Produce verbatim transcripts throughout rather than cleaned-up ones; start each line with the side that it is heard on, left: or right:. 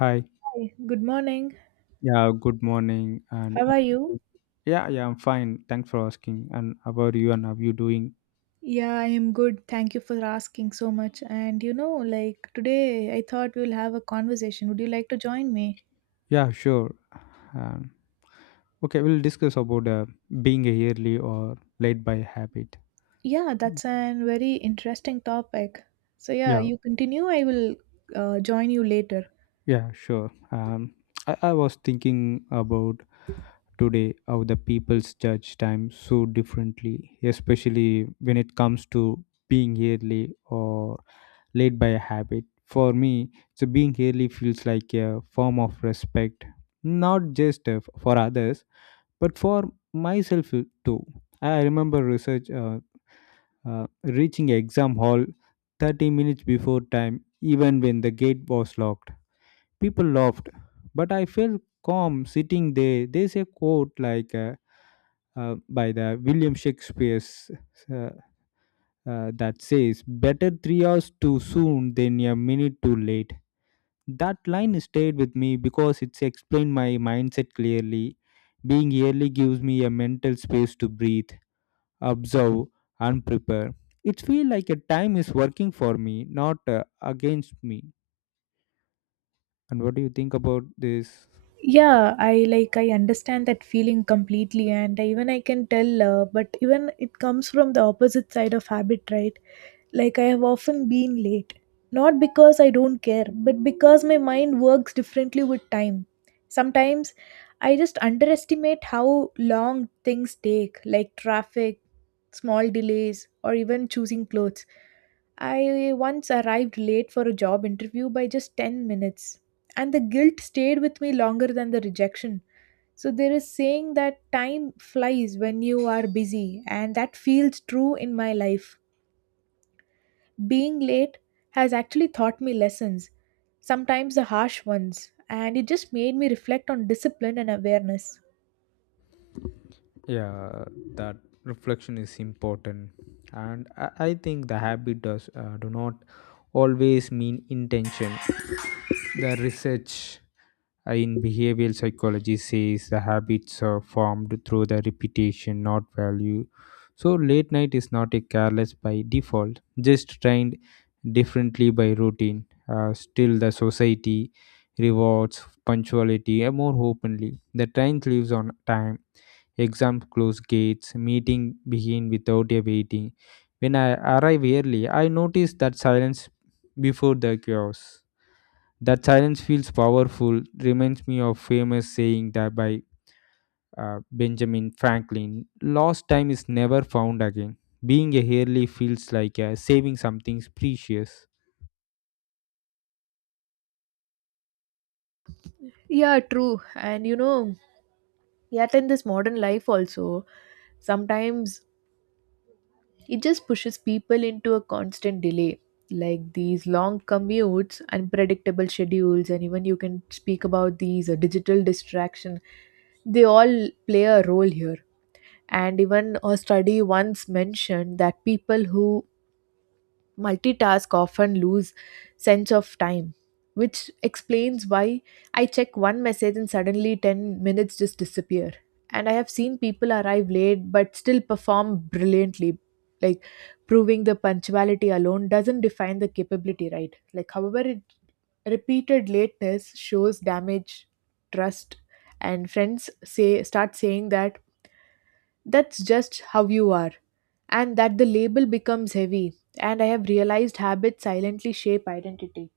left: Hi.
right: Hi, good morning.
left: Yeah, good morning. And
right: How are
left: uh,
right: you?
left: yeah, yeah, I'm fine. Thanks for asking. And how about you and how you doing?
right: Yeah, I am good. Thank you for asking so much. And you know, like today, I thought we'll have a conversation. Would you like to join me?
left: Yeah, sure. Um, okay, we'll discuss about uh, being a yearly or late by habit.
right: Yeah, that's a very interesting topic. So, yeah,
left: Yeah,
right: you continue. I will uh, join you later.
left: yeah, sure. Um, I, I was thinking about today how the people's judge time so differently, especially when it comes to being yearly or led by a habit. For me, so being early feels like a form of respect, not just uh, for others, but for myself uh, too. I remember research uh, uh, reaching exam hall thirty minutes before time, even when the gate was locked. People laughed, but I felt calm sitting there. There's a quote like uh, uh, by the William Shakespeare's uh, uh, that says, "Better three hours too soon than a minute too late." That line stayed with me because it's explained my mindset clearly. Being early gives me a mental space to breathe, observe, and prepare. It feels like a time is working for me, not uh, against me. And what do you think about this?
right: Yeah, I like I understand that feeling completely, and even I can tell. Uh, but even it comes from the opposite side of habit, right? Like I have often been late, not because I don't care, but because my mind works differently with time. Sometimes I just underestimate how long things take, like traffic, small delays, or even choosing clothes. I once arrived late for a job interview by just ten minutes, and the guilt stayed with me longer than the rejection. So there is saying that time flies when you are busy, and that feels true in my life. Being late has actually taught me lessons, sometimes the harsh ones, and it just made me reflect on discipline and awareness.
left: Yeah, that reflection is important, and I, I think the habit does uh, do not always mean intention. The research Uh, in behavioral psychology says the habits are formed through the repetition not value, so late night is not a careless by default, just trained differently by routine. Uh, still the society rewards punctuality uh, more openly. The train leaves on time, exam close gates, meeting begin without a waiting. When I arrive early I notice that silence before the chaos. That silence feels powerful, reminds me of famous saying that by uh, Benjamin Franklin, "Lost time is never found again." Being a early feels like uh, saving something precious.
right: Yeah, true. And you know, yet in this modern life also, sometimes it just pushes people into a constant delay, like these long commutes, unpredictable schedules, and even you can speak about these uh, digital distraction. They all play a role here. And even a study once mentioned that people who multitask often lose sense of time, which explains why I check one message and suddenly ten minutes just disappear. And I have seen people arrive late but still perform brilliantly, like proving the punctuality alone doesn't define the capability, right? Like, however, it repeated lateness shows damage, trust, and friends say start saying that that's just how you are, and that the label becomes heavy. And I have realized habits silently shape identity.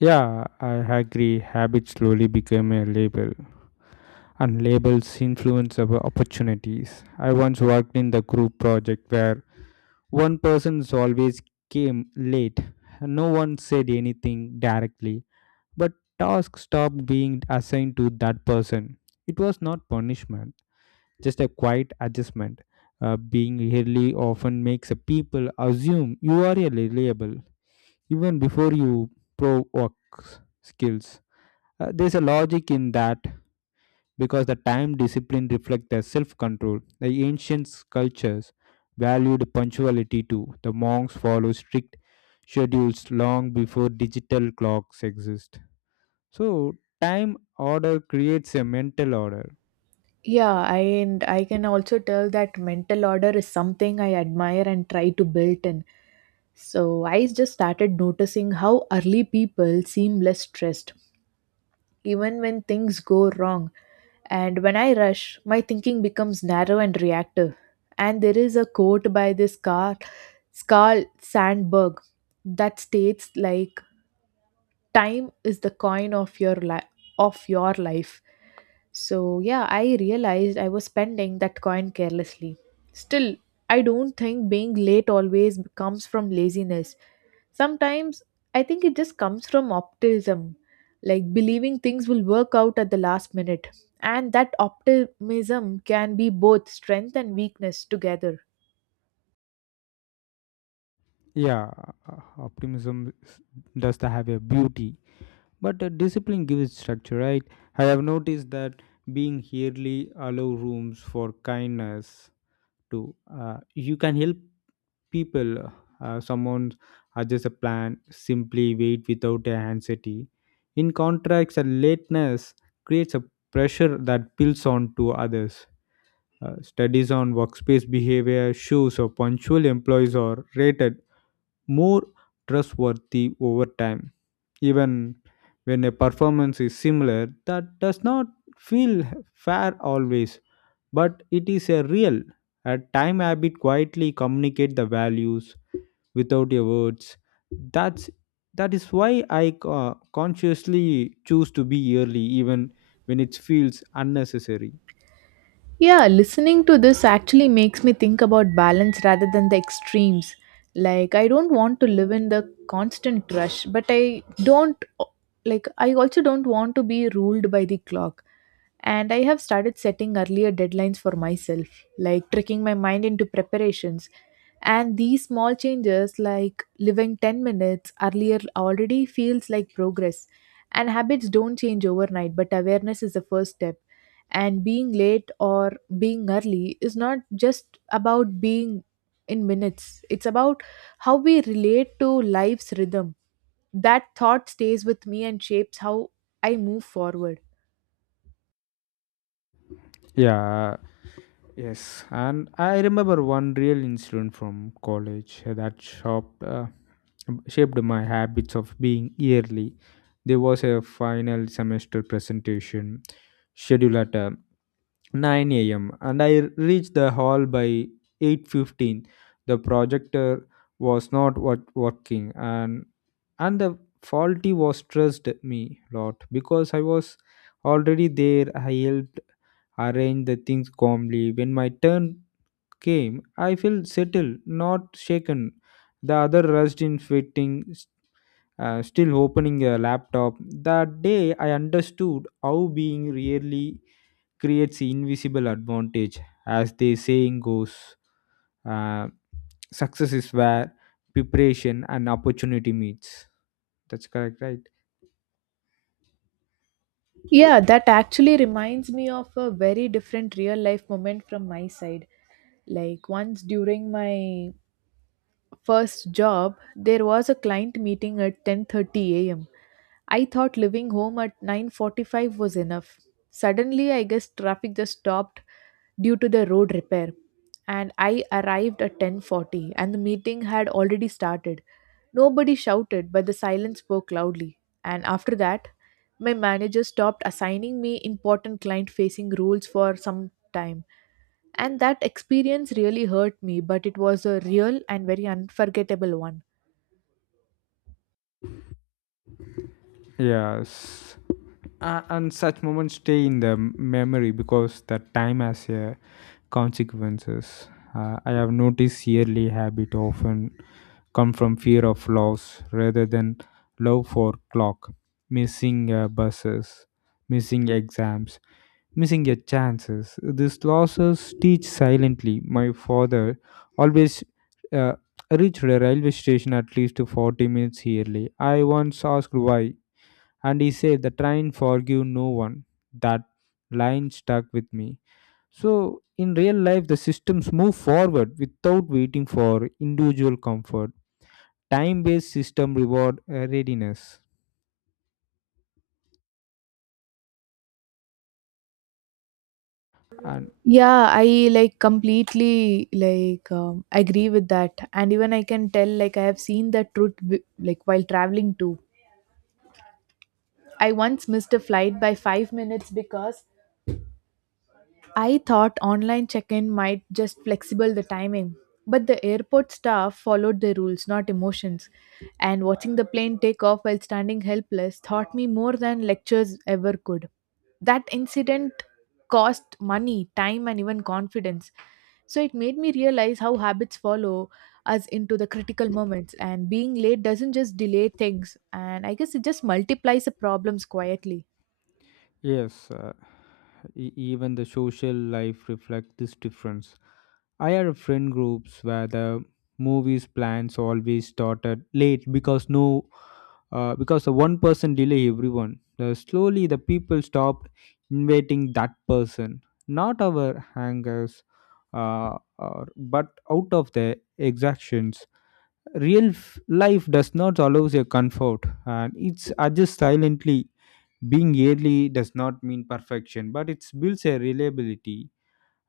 left: Yeah, I agree. Habits slowly become a label, and labels influence our opportunities. I once worked in the group project where one person always came late. No one said anything directly, but tasks stopped being assigned to that person. It was not punishment, just a quiet adjustment. Uh, being early often makes a people assume you are reliable even before you pro work skills. Uh, there's a logic in that because the time discipline reflects their self-control. The ancient cultures valued punctuality too. The monks followed strict schedules long before digital clocks exist. So, time order creates a mental order.
right: Yeah I, and i can also tell that mental order is something I admire and try to build in. So I just started noticing how early people seem less stressed, even when things go wrong. And when I rush, my thinking becomes narrow and reactive. And there is a quote by this car, Carl Sandburg that states like, time is the coin of your life of your life So yeah, I realized I was spending that coin carelessly. Still, I don't think being late always comes from laziness. Sometimes I think it just comes from optimism, like believing things will work out at the last minute, and that optimism can be both strength and weakness together.
left: Yeah, uh, optimism s- does have a beauty, but uh, discipline gives structure, right? I have noticed that being yearly allow rooms for kindness too. Uh, you can help people. Uh, someone adjusts a plan, simply wait without a anxiety. In contrast, a lateness creates a pressure that builds on to others. Uh, studies on workspace behavior shows or punctual employees are rated more trustworthy over time. Even when a performance is similar, that does not feel fair always, but it is a real. A time habit quietly communicate the values without your words. That's that is why I uh, consciously choose to be early, even when it feels unnecessary.
right: Yeah, listening to this actually makes me think about balance rather than the extremes. Like, I don't want to live in the constant rush, but I don't, like, I also don't want to be ruled by the clock. And I have started setting earlier deadlines for myself, like tricking my mind into preparations. And these small changes, like living ten minutes earlier, already feels like progress. And habits don't change overnight, but awareness is the first step. And being late or being early is not just about being in minutes, it's about how we relate to life's rhythm. That thought stays with me and shapes how I move forward.
left: Yeah, yes, and I remember one real incident from college that shaped, uh, shaped my habits of being yearly. There was a final semester presentation scheduled at uh, nine a m and I reached the hall by eight fifteen. The projector was not wor- working and and the faulty was stressed me a lot because I was already there. I helped arrange the things calmly. When my turn came, I felt settled, not shaken. The other rushed in fitting, uh, still opening a laptop. That day, I understood how being really creates invisible advantage, as the saying goes. Uh, Success is where preparation and opportunity meets. That's correct, right?
right: Yeah, that actually reminds me of a very different real life moment from my side. Like, once during my first job, there was a client meeting at ten thirty a m. I thought leaving home at nine forty-five was enough. Suddenly, I guess traffic just stopped due to the road repair, and I arrived at ten forty and the meeting had already started. Nobody shouted, but the silence spoke loudly. And after that, my manager stopped assigning me important client facing roles for some time. And that experience really hurt me, but it was a real and very unforgettable one.
left: Yes. A- and such moments stay in the memory because the time has a consequences. Uh, I have noticed yearly habit often come from fear of loss rather than love for clock, missing uh, buses, missing exams, missing your chances. These losses teach silently. My father always uh, reached the railway station at least forty minutes early. I once asked why and he said the train forgive no one. That line stuck with me. So in real life the systems move forward without waiting for individual comfort. Time based system reward uh, readiness and
right: Yeah, I like completely like um, agree with that. And even I can tell, like, I have seen that truth wi- like while traveling too. I once missed a flight by five minutes because I thought online check in might just flexible the timing, but the airport staff followed the rules, not emotions. And watching the plane take off while standing helpless taught me more than lectures ever could. That incident cost money, time, and even confidence. So it made me realize how habits follow us into the critical moments, and being late doesn't just delay things, and I guess it just multiplies the problems quietly.
left: yes. Uh, e- even the social life reflects this difference. I had a friend groups where the movies plans always started late because no, uh, because the one person delay everyone. The slowly the people stopped inviting that person, not our hangers, uh, or, but out of the exactions. Real f- life does not allow a comfort, and it's adjust silently. Being early does not mean perfection, but it builds a reliability,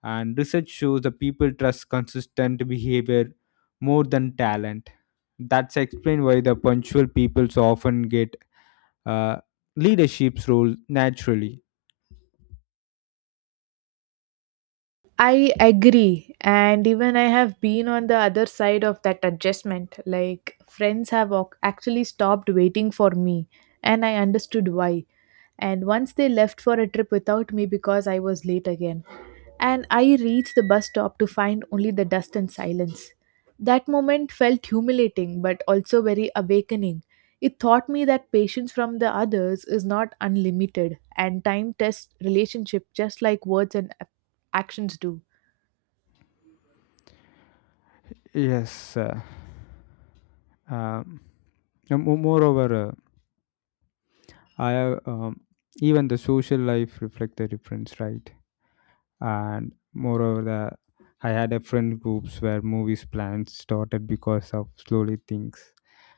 left: and research shows the people trust consistent behavior more than talent. That's explained why the punctual people so often get uh, leadership's role naturally.
right: I agree. And even I have been on the other side of that adjustment. Like, friends have ac- actually stopped waiting for me, and I understood why. And once they left for a trip without me because I was late again. And I reached the bus stop to find only the dust and silence. That moment felt humiliating, but also very awakening. It taught me that patience from the others is not unlimited, and time tests relationship just like words and actions do.
left: Yes. uh, um, and mo- moreover uh, I have um, even the social life reflect the difference, right? And moreover the I had a friend groups where movies plans started because of slowly things.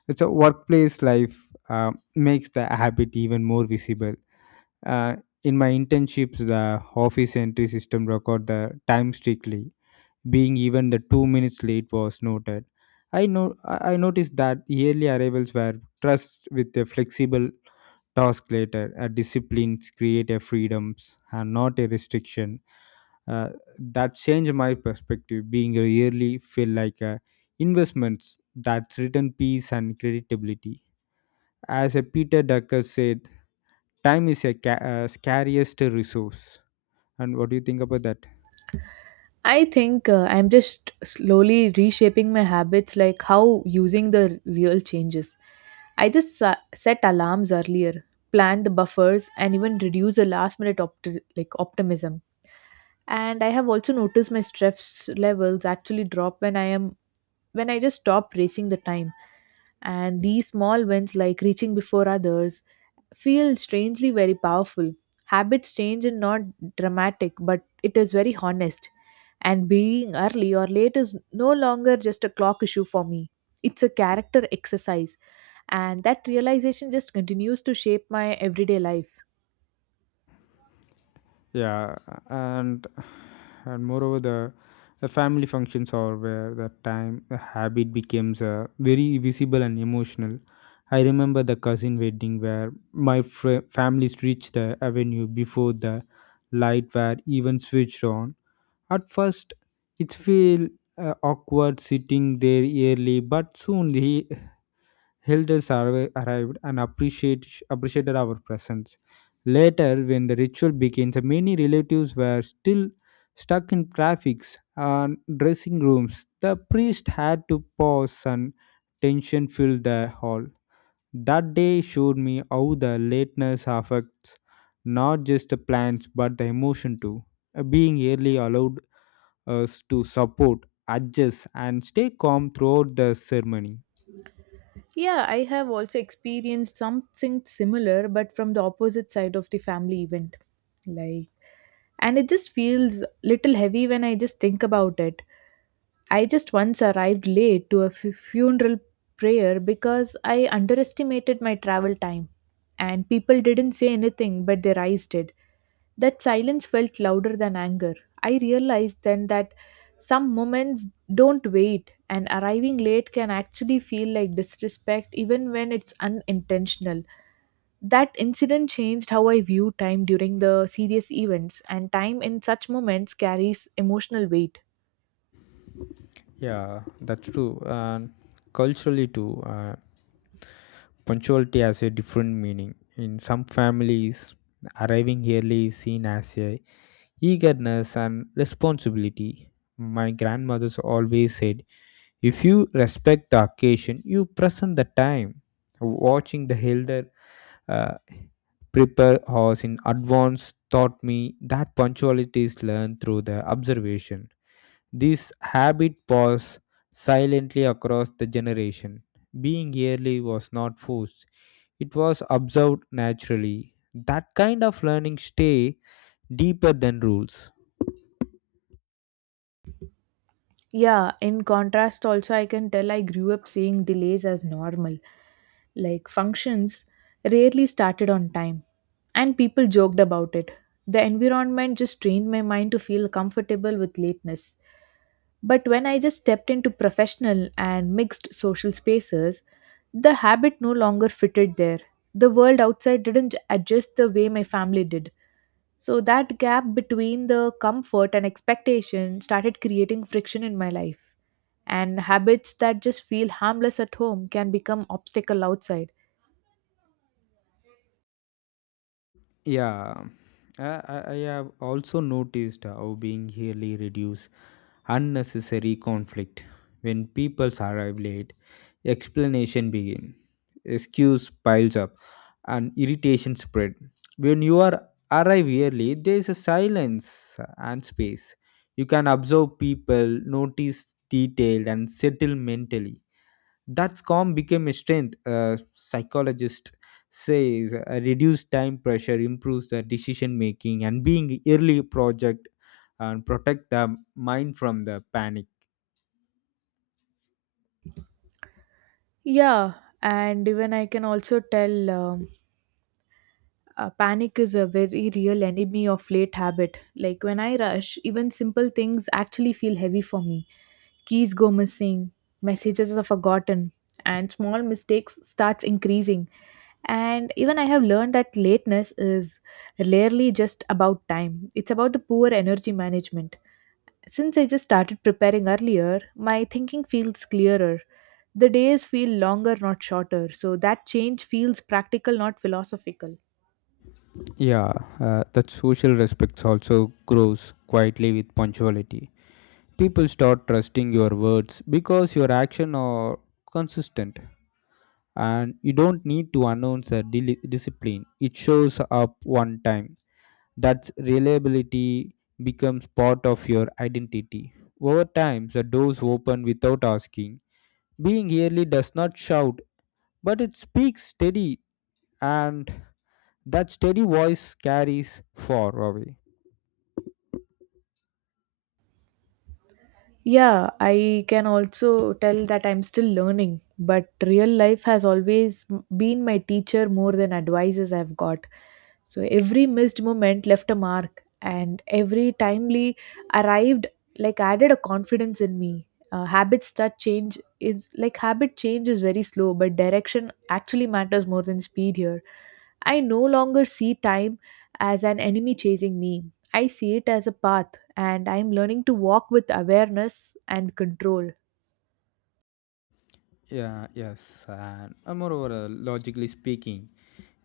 left: It's a workplace life uh, makes the habit even more visible. Uh, in my internships, the office entry system record the time strictly, being even the two minutes late was noted. I know I I noticed that yearly arrivals were trust with a flexible task later. A disciplines create a freedoms and not a restriction. Uh, that changed my perspective. Being a yearly feel like a investments that's written peace and creditability. As a Peter Ducker said, time is a ca- uh, scariest resource, and what do you think about that?
right: I think uh, I'm just slowly reshaping my habits, like how using the real changes. I just uh, set alarms earlier, plan the buffers, and even reduce the last minute opt- like optimism. And I have also noticed my stress levels actually drop when I am when I just stop racing the time. And these small wins, like reaching before others, feel strangely very powerful. Habits change and not dramatic, but it is very honest. And being early or late is no longer just a clock issue for me. It's a character exercise, and that realization just continues to shape my everyday life.
left: Yeah, and and moreover the the family functions are where the time the habit becomes uh, very visible and emotional. I remember the cousin wedding where my fr- families reached the avenue before the light were even switched on. At first, it feel uh, awkward sitting there early, but soon the elders arri- arrived and appreciate, appreciated our presence. Later, when the ritual began, so many relatives were still stuck in traffics and dressing rooms. The priest had to pause and tension filled the hall. That day showed me how the lateness affects not just the plans but the emotion too. Uh, Being early allowed us to support, adjust, and stay calm throughout the ceremony.
right: Yeah, I have also experienced something similar, but from the opposite side of the family event. Like, and it just feels little heavy when I just think about it. I just once arrived late to a fu- funeral prayer because I underestimated my travel time, and people didn't say anything, but their eyes did. That silence felt louder than anger. I realized then that some moments don't wait, and arriving late can actually feel like disrespect even when it's unintentional. That incident changed how I view time during the serious events, and time in such moments carries emotional weight.
left: Yeah, that's true. And culturally too, uh, punctuality has a different meaning. In some families, arriving early is seen as a eagerness and responsibility. My grandmother's always said, if you respect the occasion, you present the time. Watching the elder uh, prepare horse in advance taught me that punctuality is learned through the observation. This habit passed silently across the generation. Being early was not forced, it was observed naturally. That kind of learning stay deeper than rules.
right: Yeah, in contrast, also, I can tell I grew up seeing delays as normal. Like functions rarely started on time, and people joked about it. The environment just trained my mind to feel comfortable with lateness. But when I just stepped into professional and mixed social spaces, the habit no longer fitted there. The world outside didn't adjust the way my family did. So that gap between the comfort and expectation started creating friction in my life, and habits that just feel harmless at home can become obstacle outside.
left: Yeah, I, I I have also noticed how being early reduce unnecessary conflict. When people arrive late, explanation begin, excuse piles up and irritation spread. When you are arrive early, there is a silence and space. You can observe people, notice detail, and settle mentally. That calm became a strength. A psychologist says uh, reduced time pressure improves the decision making, and being early project and protect the mind from the panic.
right: Yeah, and even I can also tell, um, uh, panic is a very real enemy of late habit. Like when I rush, even simple things actually feel heavy for me. Keys go missing, messages are forgotten, and small mistakes starts increasing. And even I have learned that lateness is rarely just about time, it's about the poor energy management. Since I just started preparing earlier, my thinking feels clearer. The days feel longer, not shorter, so that change feels practical, not philosophical.
left: Yeah, uh, that social respect also grows quietly with punctuality. People start trusting your words because your actions are consistent, and you don't need to announce a dili- discipline. It shows up one time. That's reliability becomes part of your identity. Over time the doors open without asking. Being early does not shout, but it speaks steady, and that steady voice carries far away.
right: Yeah, I can also tell that I'm still learning, but real life has always m- been my teacher more than advices I've got. So every missed moment left a mark, and every timely arrived like added a confidence in me. Uh, habits that change is like habit change is very slow, but direction actually matters more than speed here. I no longer see time as an enemy chasing me. I see it as a path, and I'm learning to walk with awareness and control.
left: Yeah, yes, and uh, moreover, uh, logically speaking,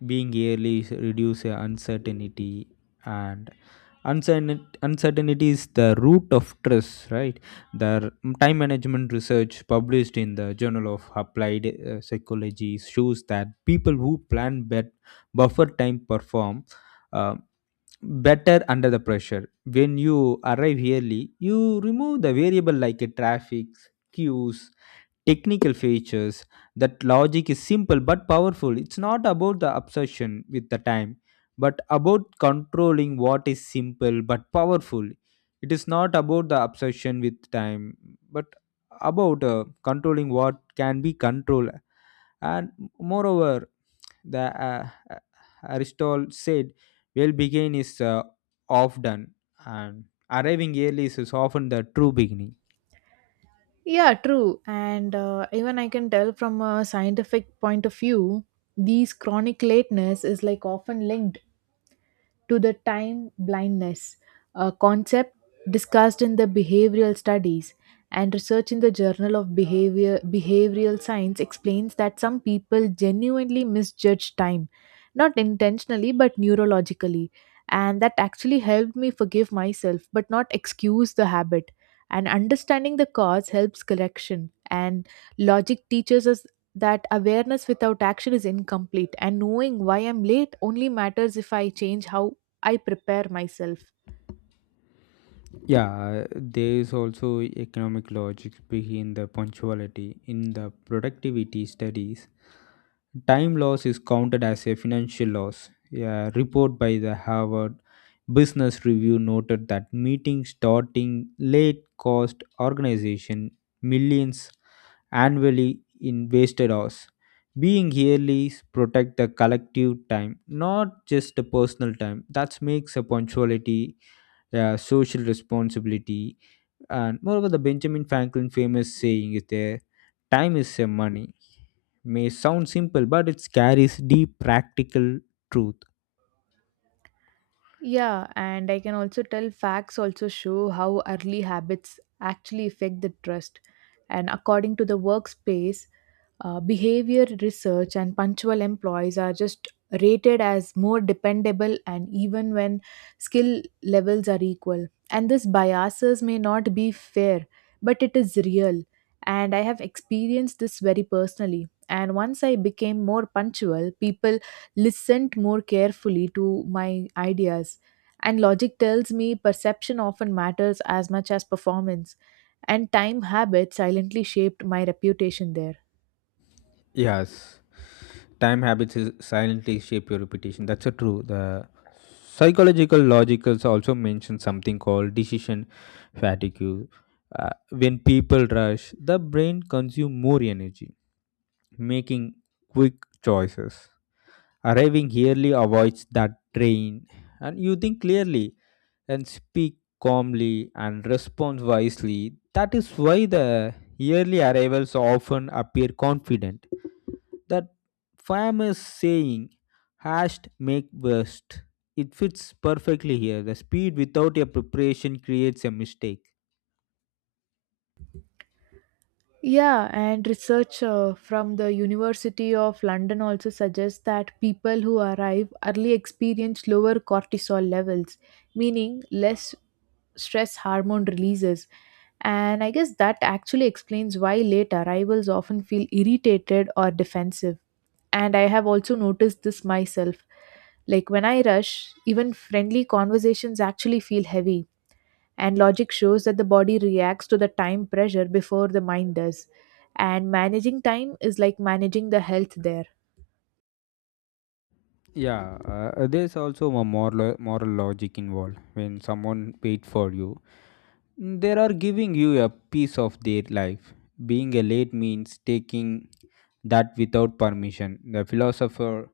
left: being early is reduce uh, uncertainty, and uncertain uncertainty is the root of stress, right? The r- time management research published in the Journal of Applied uh, Psychology shows that people who plan bet buffer time perform Uh, better under the pressure. When you arrive early, you remove the variable like a traffic, queues, technical features. That logic is simple but powerful. It's not about the obsession with the time but about controlling what is simple but powerful. It is not about the obsession with time but about uh, controlling what can be controlled. And moreover the uh, uh, Aristotle said well beginning is uh, off done, and arriving early is often the true beginning.
right: Yeah, true. And uh, even I can tell, from a scientific point of view, these chronic lateness is like often linked to the time blindness, a concept discussed in the behavioral studies. And research in the Journal of Behavior, Behavioral Science explains that some people genuinely misjudge time, not intentionally but neurologically. And that actually helped me forgive myself but not excuse the habit. And understanding the cause helps correction. And logic teaches us that awareness without action is incomplete, and knowing why I'm late only matters if I change how I prepare myself.
left: Yeah, there is also economic logic behind the punctuality. In the productivity studies, time loss is counted as a financial loss. A report by the Harvard Business Review noted that meetings starting late cost organization millions annually in wasted hours. Being early protect the collective time, not just the personal time. That makes a punctuality uh, social responsibility. And moreover, the Benjamin Franklin famous saying is there, time is a money. May sound simple, but it carries deep practical truth.
right: Yeah, and I can also tell facts also show how early habits actually affect the trust. And according to the workspace, Uh, behavior research and punctual employees are just rated as more dependable, and even when skill levels are equal. And this biases may not be fair, but it is real. And I have experienced this very personally. And once I became more punctual, people listened more carefully to my ideas. And logic tells me perception often matters as much as performance. And time habits silently shaped my reputation there.
left: Yes, time habits is silently shape your reputation. That's a true. The psychological logicals also mention something called decision fatigue. Uh, when people rush, the brain consumes more energy, making quick choices. Arriving early avoids that drain, and you think clearly and speak calmly and respond wisely. That is why the early arrivals often appear confident. That famous saying, hashed make best, it fits perfectly here. The speed without a preparation creates a mistake.
right: Yeah, and research uh, from the University of London also suggests that people who arrive early experience lower cortisol levels, meaning less stress hormone releases. And I guess that actually explains why late arrivals often feel irritated or defensive. And I have also noticed this myself. Like when I rush, even friendly conversations actually feel heavy, and logic shows that the body reacts to the time pressure before the mind does. And managing time is like managing the health there.
left: Yeah, uh, there's also a moral, moral logic involved. When someone paid for you, they are giving you a piece of their life. Being a late means taking that without permission. The philosopher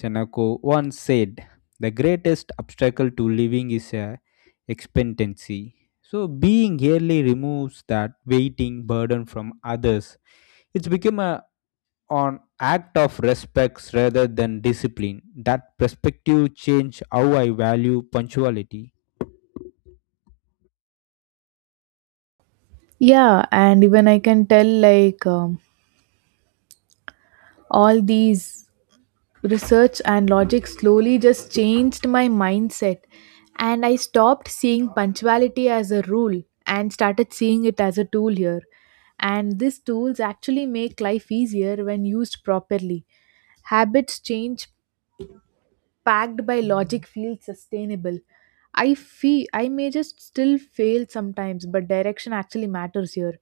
left: Seneca once said, "The greatest obstacle to living is a expectancy." So being early removes that waiting burden from others. It's become a on act of respects rather than discipline. That perspective changed how I value punctuality.
right: Yeah, and even I can tell, like um, all these research and logic slowly just changed my mindset. And I stopped seeing punctuality as a rule and started seeing it as a tool here. And these tools actually make life easier when used properly. Habits change packed by logic feels sustainable. I feel I may just still fail sometimes, but direction actually matters here.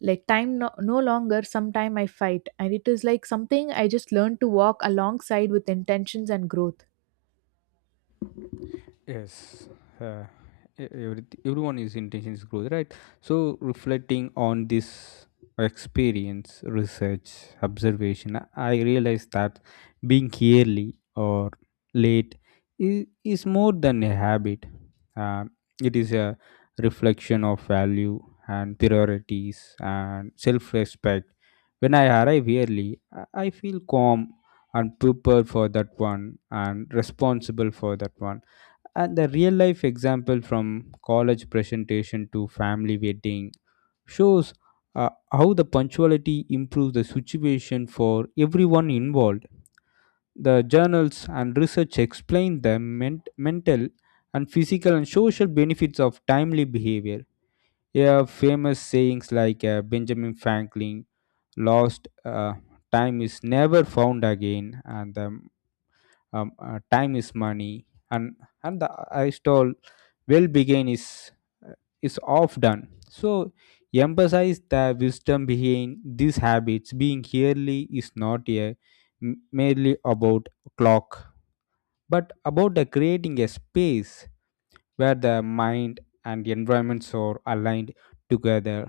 right: Like time, no, no longer, sometime I fight, and it is like something I just learn to walk alongside with intentions and growth.
left: Yes, uh, e- every, everyone is intention is growth, right? So reflecting on this experience, research, observation, I I realize that being early or late is, is more than a habit. Um, it is a reflection of value and priorities and self-respect. When I arrive early, I I feel calm and prepared for that one and responsible for that one, and the real life example from college presentation to family wedding shows uh, how the punctuality improves the situation for everyone involved. The journals and research explain the ment- mental and physical and social benefits of timely behavior. Yeah, famous sayings like uh, Benjamin Franklin, lost uh, time is never found again, and the um, uh, time is money, and and the I told well begin is uh, is off done, so emphasize the wisdom behind these habits. Being yearly is not a m- merely about clock but about the creating a space where the mind and environments are aligned together.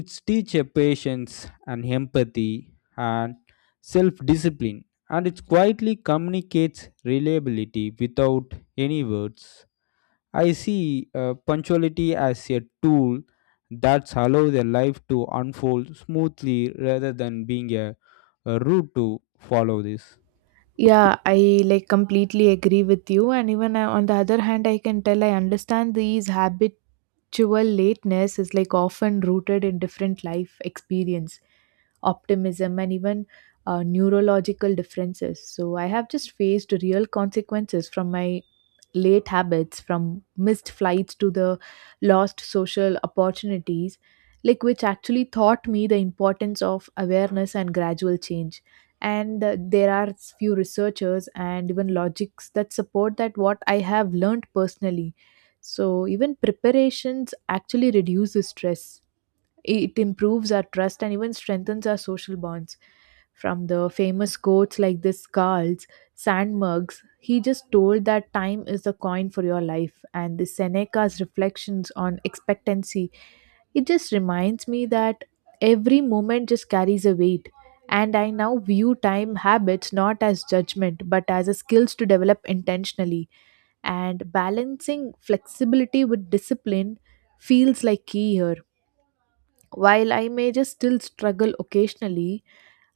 left: It's teach a patience and empathy and self-discipline, and it quietly communicates reliability without any words. I see uh, punctuality as a tool that allows a life to unfold smoothly rather than being a, a route to follow this.
right: Yeah, I like completely agree with you. And even uh, on the other hand, I can tell I understand these habitual lateness is like often rooted in different life experience, optimism, and even uh, neurological differences. So I have just faced real consequences from my late habits, from missed flights to the lost social opportunities, like which actually taught me the importance of awareness and gradual change. And uh, there are s- few researchers and even logics that support that what I have learned personally. So even preparations actually reduce the stress, it improves our trust and even strengthens our social bonds. From the famous quotes like this Carl's Sandburg's, he just told that time is the coin for your life, and the Seneca's reflections on expectancy. It just reminds me that every moment just carries a weight, and I now view time habits not as judgment but as a skills to develop intentionally, and balancing flexibility with discipline feels like key here. While I may just still struggle occasionally,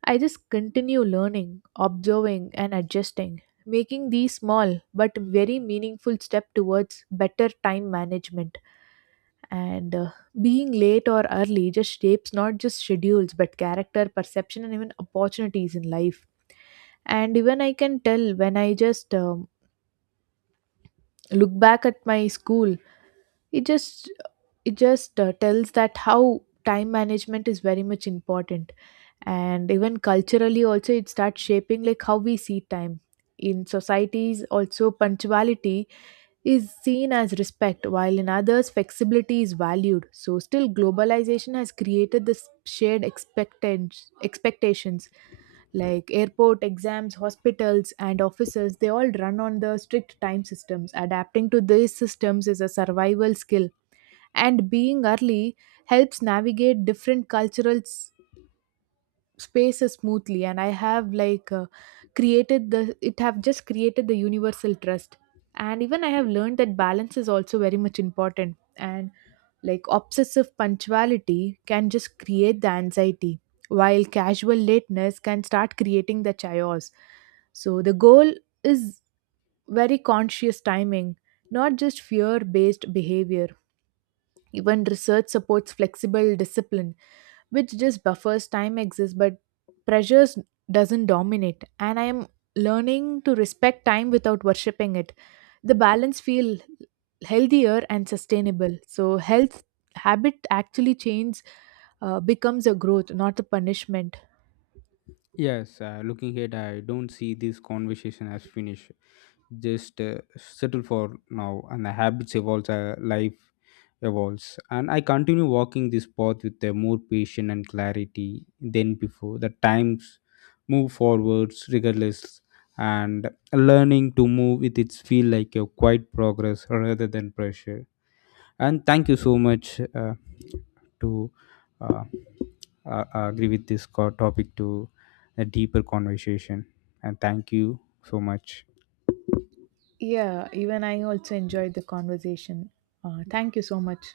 right: I just continue learning, observing, and adjusting, making these small but very meaningful step towards better time management. And uh, being late or early just shapes not just schedules but character, perception, and even opportunities in life. And even I can tell when I just um, look back at my school, it just it just uh, tells that how time management is very much important. And even culturally also it starts shaping like how we see time. In societies also punctuality is seen as respect, while in others flexibility is valued. So still globalization has created this shared expectance expectations, like airport, exams, hospitals, and offices, they all run on the strict time systems. Adapting to these systems is a survival skill, and being early helps navigate different cultural spaces smoothly. And I have like uh, created the it have just created the universal trust. And even I have learned that balance is also very much important. And like obsessive punctuality can just create the anxiety, while casual lateness can start creating the chaos. So the goal is very conscious timing, not just fear based behavior. Even research supports flexible discipline, which just buffers time exists but pressures doesn't dominate. And I am learning to respect time without worshipping it. The balance feel healthier and sustainable. So health habit actually change uh, becomes a growth, not a punishment.
left: Yes, uh, looking ahead, I don't see this conversation as finished. Just uh, settle for now, and the habits evolves, uh, life evolves, and I continue walking this path with uh, more patience and clarity than before. The times move forwards regardless, and learning to move with it feel like a quiet progress rather than pressure. And thank you so much uh, to uh, uh, agree with this co- topic to a deeper conversation, and thank you so much.
right: Yeah, even I also enjoyed the conversation. Uh, thank you so much.